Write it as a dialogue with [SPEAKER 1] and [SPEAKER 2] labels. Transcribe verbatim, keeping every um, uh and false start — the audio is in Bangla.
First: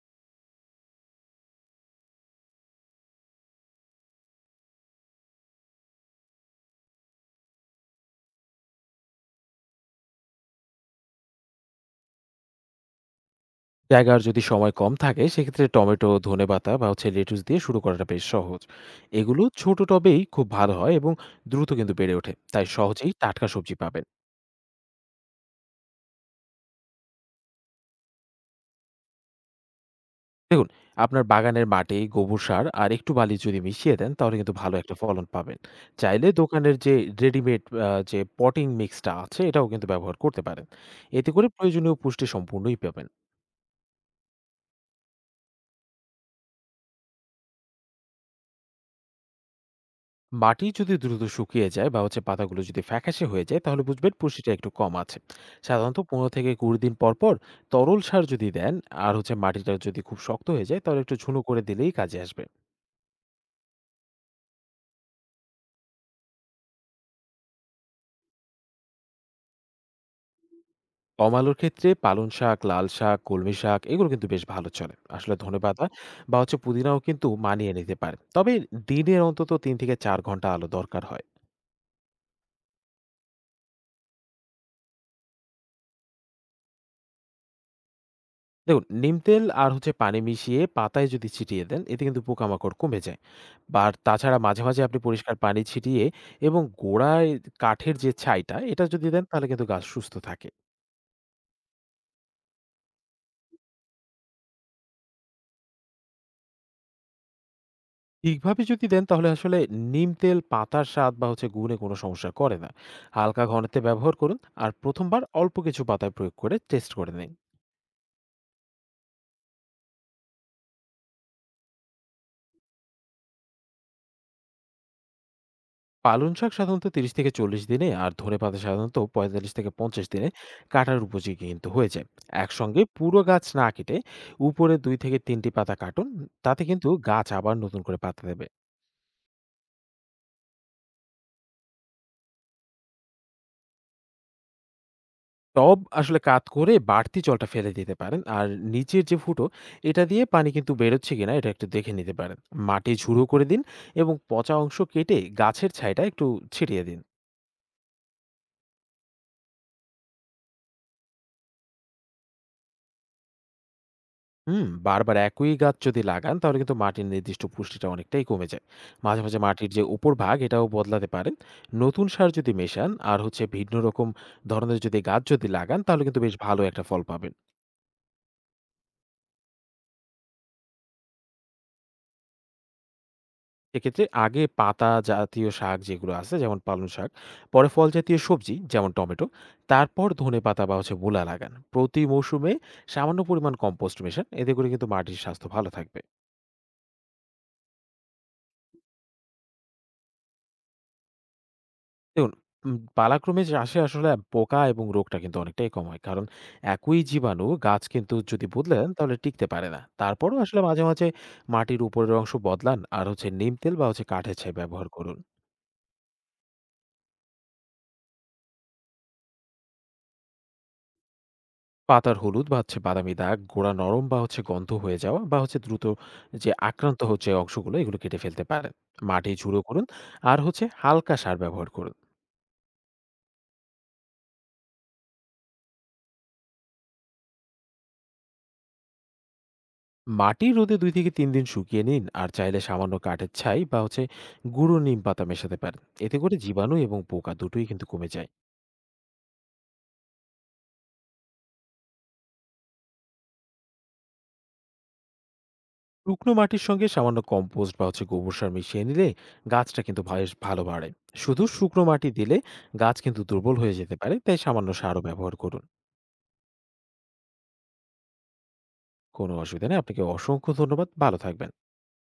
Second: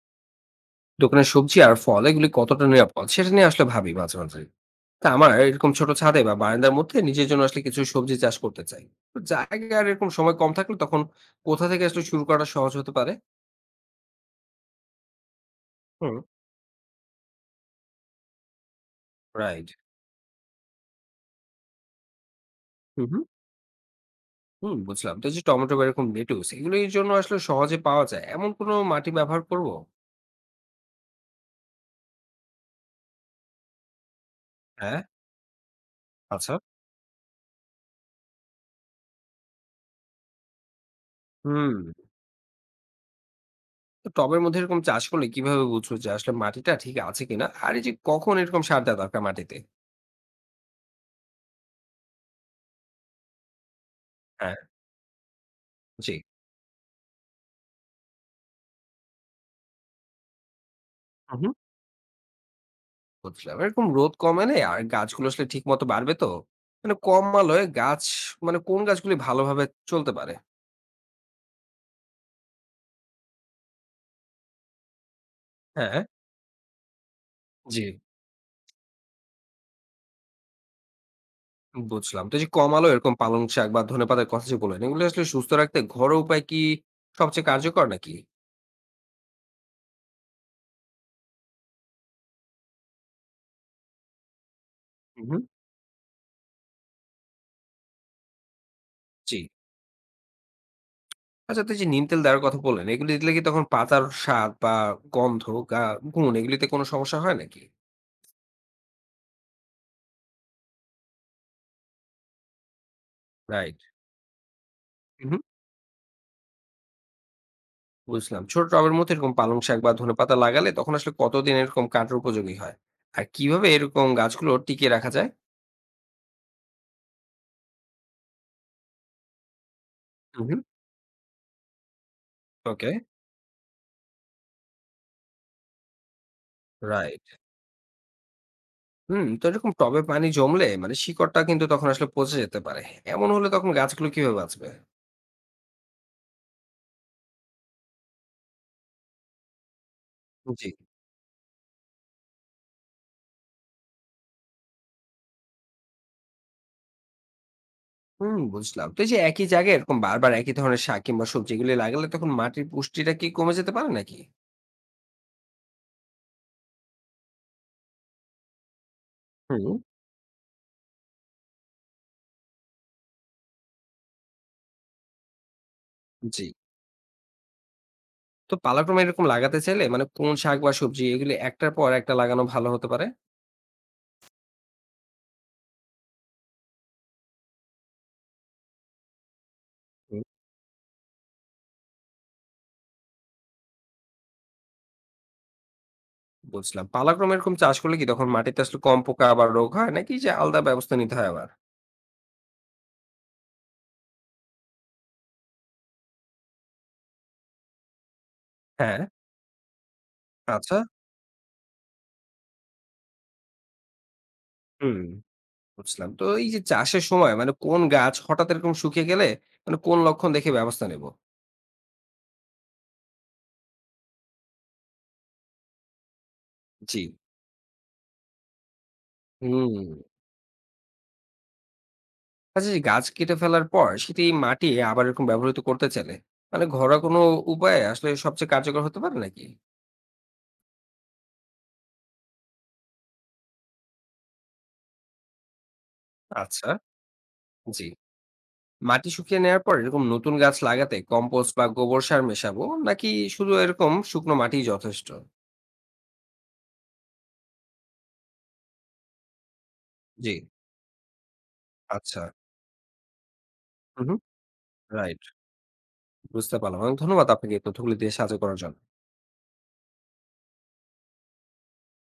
[SPEAKER 1] দোকানের সবজি আর ফল এগুলি কতটা নিরাপদ সেটা নিয়ে আসলে ভাবি মাঝে মাঝে। তা আমার এরকম ছোট ছাদে বা বারান্দার মধ্যে নিজের জন্য আসলে কিছু সবজি চাষ করতে চাই। তো জায়গা আর এরকম সময় কম থাকলে তখন কোথা থেকে আসলে শুরু করাটা সহজ হতে পারে?
[SPEAKER 2] জায়গার যদি সময় কম থাকে সেক্ষেত্রে টমেটো
[SPEAKER 1] হুম।
[SPEAKER 2] ধনেপাতা বা হচ্ছে লেটুস দিয়ে শুরু করাটা বেশ সহজ। এগুলো
[SPEAKER 1] রাইট।
[SPEAKER 2] ছোট টবেই খুব ভালো হয় এবং দ্রুত কিন্তু বেড়ে ওঠে, তাই
[SPEAKER 1] হুম
[SPEAKER 2] সহজেই
[SPEAKER 1] হুম
[SPEAKER 2] টাটকা সবজি পাবেন।
[SPEAKER 1] হুম, বুঝলাম। তো এই যে টমেটো বা এরকম লেটুস এগুলোর জন্য আসলে সহজে পাওয়া যায় এমন কোনো মাটি ব্যবহার করব?
[SPEAKER 2] দেখুন, আপনার বাগানের মাটি, গোবর সার আর একটু বালি যদি মিশিয়ে দেন তাহলে কিন্তু ভালো একটা
[SPEAKER 1] হ্যাঁ।
[SPEAKER 2] ফলন পাবেন। চাইলে
[SPEAKER 1] আচ্ছা।
[SPEAKER 2] দোকানের যে রেডিমেড যে পটিং মিক্সটা আছে এটাও কিন্তু ব্যবহার করতে পারেন। এতে করে
[SPEAKER 1] হুম।
[SPEAKER 2] প্রয়োজনীয় পুষ্টি সম্পূর্ণই পাবেন।
[SPEAKER 1] তো টবের মধ্যে এরকম চাষ করলে কিভাবে বুঝবো যে আসলে মাটিটা ঠিক আছে কিনা, আর এই যে কখন এরকম সার দেওয়া দরকার মাটিতে?
[SPEAKER 2] মাটি যদি দ্রুত শুকিয়ে যায় বা হচ্ছে পাতাগুলো যদি ফ্যাকাশে হয়ে যায় তাহলে বুঝবেন পুষ্টিটা
[SPEAKER 1] হ্যাঁ।
[SPEAKER 2] একটু কম আছে। সাধারণত পনেরো থেকে কুড়ি দিন পর পর তরল সার যদি দেন আর হচ্ছে মাটিটা যদি খুব শক্ত হয়ে যায় তাহলে একটু ঝুনো
[SPEAKER 1] জি।
[SPEAKER 2] করে দিলেই কাজে আসবে।
[SPEAKER 1] বুঝলাম। এরকম রোদ কমালে আর গাছগুলো আসলে ঠিক মতো বাড়বে তো? মানে কম আলোয় গাছ, মানে কোন গাছগুলি ভালোভাবে চলতে পারে?
[SPEAKER 2] কম আলুর ক্ষেত্রে পালং শাক, লাল শাক, কলমি শাক এগুলো কিন্তু বেশ ভালো চলে। আসলে ধনেপাতা
[SPEAKER 1] হ্যাঁ।
[SPEAKER 2] বা হচ্ছে পুদিনাও কিন্তু মানিয়ে
[SPEAKER 1] জি।
[SPEAKER 2] নিতে পারে, তবে দিনের অন্তত তিন থেকে চার ঘন্টা আলো দরকার হয়।
[SPEAKER 1] বুঝলাম। তো এই যে কম আলোয় এরকম পালং শাক বা ধনেপাতার কথা যে বললেন, এগুলো আসলে সুস্থ রাখতে ঘরোয়া উপায় কি সবচেয়ে কার্যকর নাকি?
[SPEAKER 2] দেখুন, নিম তেল আর হচ্ছে পানি মিশিয়ে পাতায় যদি ছিটিয়ে দেন, এতে কিন্তু পোকামাকড় কমে যায়। আর তাছাড়া মাঝে, মাঝে আপনি
[SPEAKER 1] হুম
[SPEAKER 2] পরিষ্কার
[SPEAKER 1] হুম,
[SPEAKER 2] পানি ছিটিয়ে এবং গোড়ায় কাঠের যে ছাইটা, এটা যদি দেন
[SPEAKER 1] জি।
[SPEAKER 2] তাহলে কিন্তু গাছ সুস্থ থাকে।
[SPEAKER 1] আচ্ছা, তো এই যে নিম তেল দেওয়ার কথা বললেন, এগুলি দিলে কি তখন পাতার স্বাদ বা গন্ধ, গা গুণ এগুলিতে কোনো সমস্যা হয় নাকি?
[SPEAKER 2] ঠিকভাবে যদি দেন তাহলে আসলে নিম তেল পাতার স্বাদ বা হচ্ছে গুণে কোনো সমস্যা করে না। হালকা ঘনত্বে
[SPEAKER 1] রাইট।
[SPEAKER 2] ব্যবহার করুন আর প্রথম বার অল্প কিছু পাতায় প্রয়োগ করে টেস্ট করে নিন।
[SPEAKER 1] বুঝলাম। ছোট টবের মধ্যে এরকম পালং শাক বা ধনেপাতা লাগালে তখন আসলে কতদিন এরকম কাটার উপযোগী হয়? আর কিভাবে এরকম গাছগুলো টিকিয়ে রাখা যায়?
[SPEAKER 2] পালং শাক সাধারণত ত্রিশ থেকে চল্লিশ দিনে আর ধনেপাতা সাধারণত পঁয়তাল্লিশ থেকে পঞ্চাশ দিনে
[SPEAKER 1] হুম, হুম।
[SPEAKER 2] কাটার উপযোগী কিন্তু হয়ে যায়। একসঙ্গে
[SPEAKER 1] ওকে।
[SPEAKER 2] পুরো গাছ না কেটে উপরে দুই থেকে তিন টি পাতা কাটুন। তাতে কিন্তু
[SPEAKER 1] রাইট।
[SPEAKER 2] গাছ আবার নতুন করে পাতা দেবে।
[SPEAKER 1] হুম, তো এরকম টবে পানি জমলে মানে শিকড়টা কিন্তু তখন আসলে পচে যেতে পারে। এমন হলে তখন গাছগুলো কিভাবে বাঁচবে?
[SPEAKER 2] টব আসলে কাত করে বাড়তি জলটা ফেলে দিতে পারেন। আর নিচের যে ফুটো এটা দিয়ে পানি
[SPEAKER 1] জি।
[SPEAKER 2] কিন্তু বেরোচ্ছে কিনা এটা একটু দেখে নিতে পারেন। মাটি ঝুড়ো করে দিন এবং পচা অংশ কেটে গাছের ছাইটা একটু ছিটিয়ে দিন।
[SPEAKER 1] হুম, বুঝলাম। তো এই যে একই জায়গায় এরকম বারবার একই ধরনের শাক কিংবা সবজিগুলি লাগালে তখন মাটির পুষ্টিটা কি কমে যেতে পারে নাকি?
[SPEAKER 2] হুম, বারবার একই গাছ যদি লাগান তাহলে কিন্তু মাটির নির্দিষ্ট পুষ্টিটা অনেকটাই কমে যায়। মাঝে, মাঝে
[SPEAKER 1] হুম,
[SPEAKER 2] মাটির যে উপরভাগ এটাও বদলাতে পারেন। নতুন সার যদি মেশান আর হচ্ছে ভিন্ন রকম ধরনের যদি গাছ যদি লাগান তাহলে কিন্তু বেশ
[SPEAKER 1] জি।
[SPEAKER 2] ভালো একটা ফল পাবেন।
[SPEAKER 1] তো পালাক্রমে এরকম লাগাতে চাইলে মানে কোন শাক বা সবজি এগুলি একটার পর একটা লাগানো ভালো হতে পারে?
[SPEAKER 2] এক্ষেত্রে আগে পাতা জাতীয় শাক যেগুলো আছে যেমন পালং শাক, পরে ফল জাতীয় সবজি যেমন টমেটো, তারপর ধনেপাতা বা হচ্ছে মূলা লাগান। প্রতি মৌসুমে সামান্য পরিমাণ কম্পোস্ট মেশান। এতে করে কিন্তু মাটির স্বাস্থ্য ভালো থাকবে।
[SPEAKER 1] বুঝলাম। পালাক্রমে এরকম চাষ করলে কি তখন মাটিতে আসলে কম পোকা বা রোগ হয় নাকি, যে আলাদা ব্যবস্থা নিতে হয় আবার?
[SPEAKER 2] দেখুন, উম পালাক্রমে যে আসে আসলে পোকা এবং রোগটা কিন্তু অনেকটাই কম হয়। কারণ একই জীবাণু গাছ কিন্তু যদি বদলেন
[SPEAKER 1] হ্যাঁ।
[SPEAKER 2] তাহলে টিকতে পারে না। তারপরও আসলে
[SPEAKER 1] আচ্ছা।
[SPEAKER 2] মাঝে, মাঝে মাটির উপরের অংশ বদলান আর হচ্ছে নিম তেল বা হচ্ছে কাঠের ছাই ব্যবহার
[SPEAKER 1] হুম,
[SPEAKER 2] করুন।
[SPEAKER 1] বুঝলাম। তো এই যে চাষের সময় মানে কোন গাছ হঠাৎ এরকম শুকিয়ে গেলে মানে কোন লক্ষণ দেখে ব্যবস্থা নেব?
[SPEAKER 2] পাতার হলুদ বা হচ্ছে বাদামি দাগ, গোড়া নরম বা হচ্ছে গন্ধ হয়ে যাওয়া বা হচ্ছে দ্রুত যে
[SPEAKER 1] জি।
[SPEAKER 2] আক্রান্ত হচ্ছে অংশগুলো এগুলো কেটে ফেলতে পারেন। মাটি ঝুড়ো
[SPEAKER 1] হুম।
[SPEAKER 2] করুন আর হচ্ছে হালকা সার ব্যবহার করুন।
[SPEAKER 1] আচ্ছা, যে গাছ কেটে ফেলার পর সেটি মাটি আবার এরকম ব্যবহৃত করতে চাইলে মানে ঘরোয়া কোনো উপায়ে আসলে সবচেয়ে কার্যকর হতে পারে নাকি?
[SPEAKER 2] মাটি রোদে দুই থেকে তিন দিন শুকিয়ে নিন আর চাইলে সামান্য কাঠের ছাই বা হচ্ছে গুঁড়ো নিম পাতা মেশাতে পারেন। এতে করে
[SPEAKER 1] আচ্ছা,
[SPEAKER 2] জীবাণু এবং পোকা দুটোই কিন্তু
[SPEAKER 1] জি।
[SPEAKER 2] কমে যায়।
[SPEAKER 1] মাটি শুকিয়ে নেওয়ার পর এরকম নতুন গাছ লাগাতে কম্পোস্ট বা গোবর সার মেশাবো নাকি শুধু এরকম শুকনো মাটিই যথেষ্ট?
[SPEAKER 2] শুকনো মাটির সঙ্গে সামান্য কম্পোস্ট বা হচ্ছে গোবর সার মিশিয়ে নিলে গাছটা কিন্তু বেশ
[SPEAKER 1] জি।
[SPEAKER 2] ভালো বাড়ে। শুধু শুকনো মাটি
[SPEAKER 1] আচ্ছা।
[SPEAKER 2] দিলে গাছ কিন্তু দুর্বল হয়ে যেতে
[SPEAKER 1] হু, হু।
[SPEAKER 2] পারে, তাই সামান্য সারও
[SPEAKER 1] রাইট।
[SPEAKER 2] ব্যবহার করুন।
[SPEAKER 1] বুঝতে পারলাম। অনেক ধন্যবাদ আপনাকে এই তথ্যগুলি দিয়ে সাহায্য করার জন্য।
[SPEAKER 2] কোনো অসুবিধা নেই। আপনাকে অসংখ্য ধন্যবাদ। ভালো থাকবেন।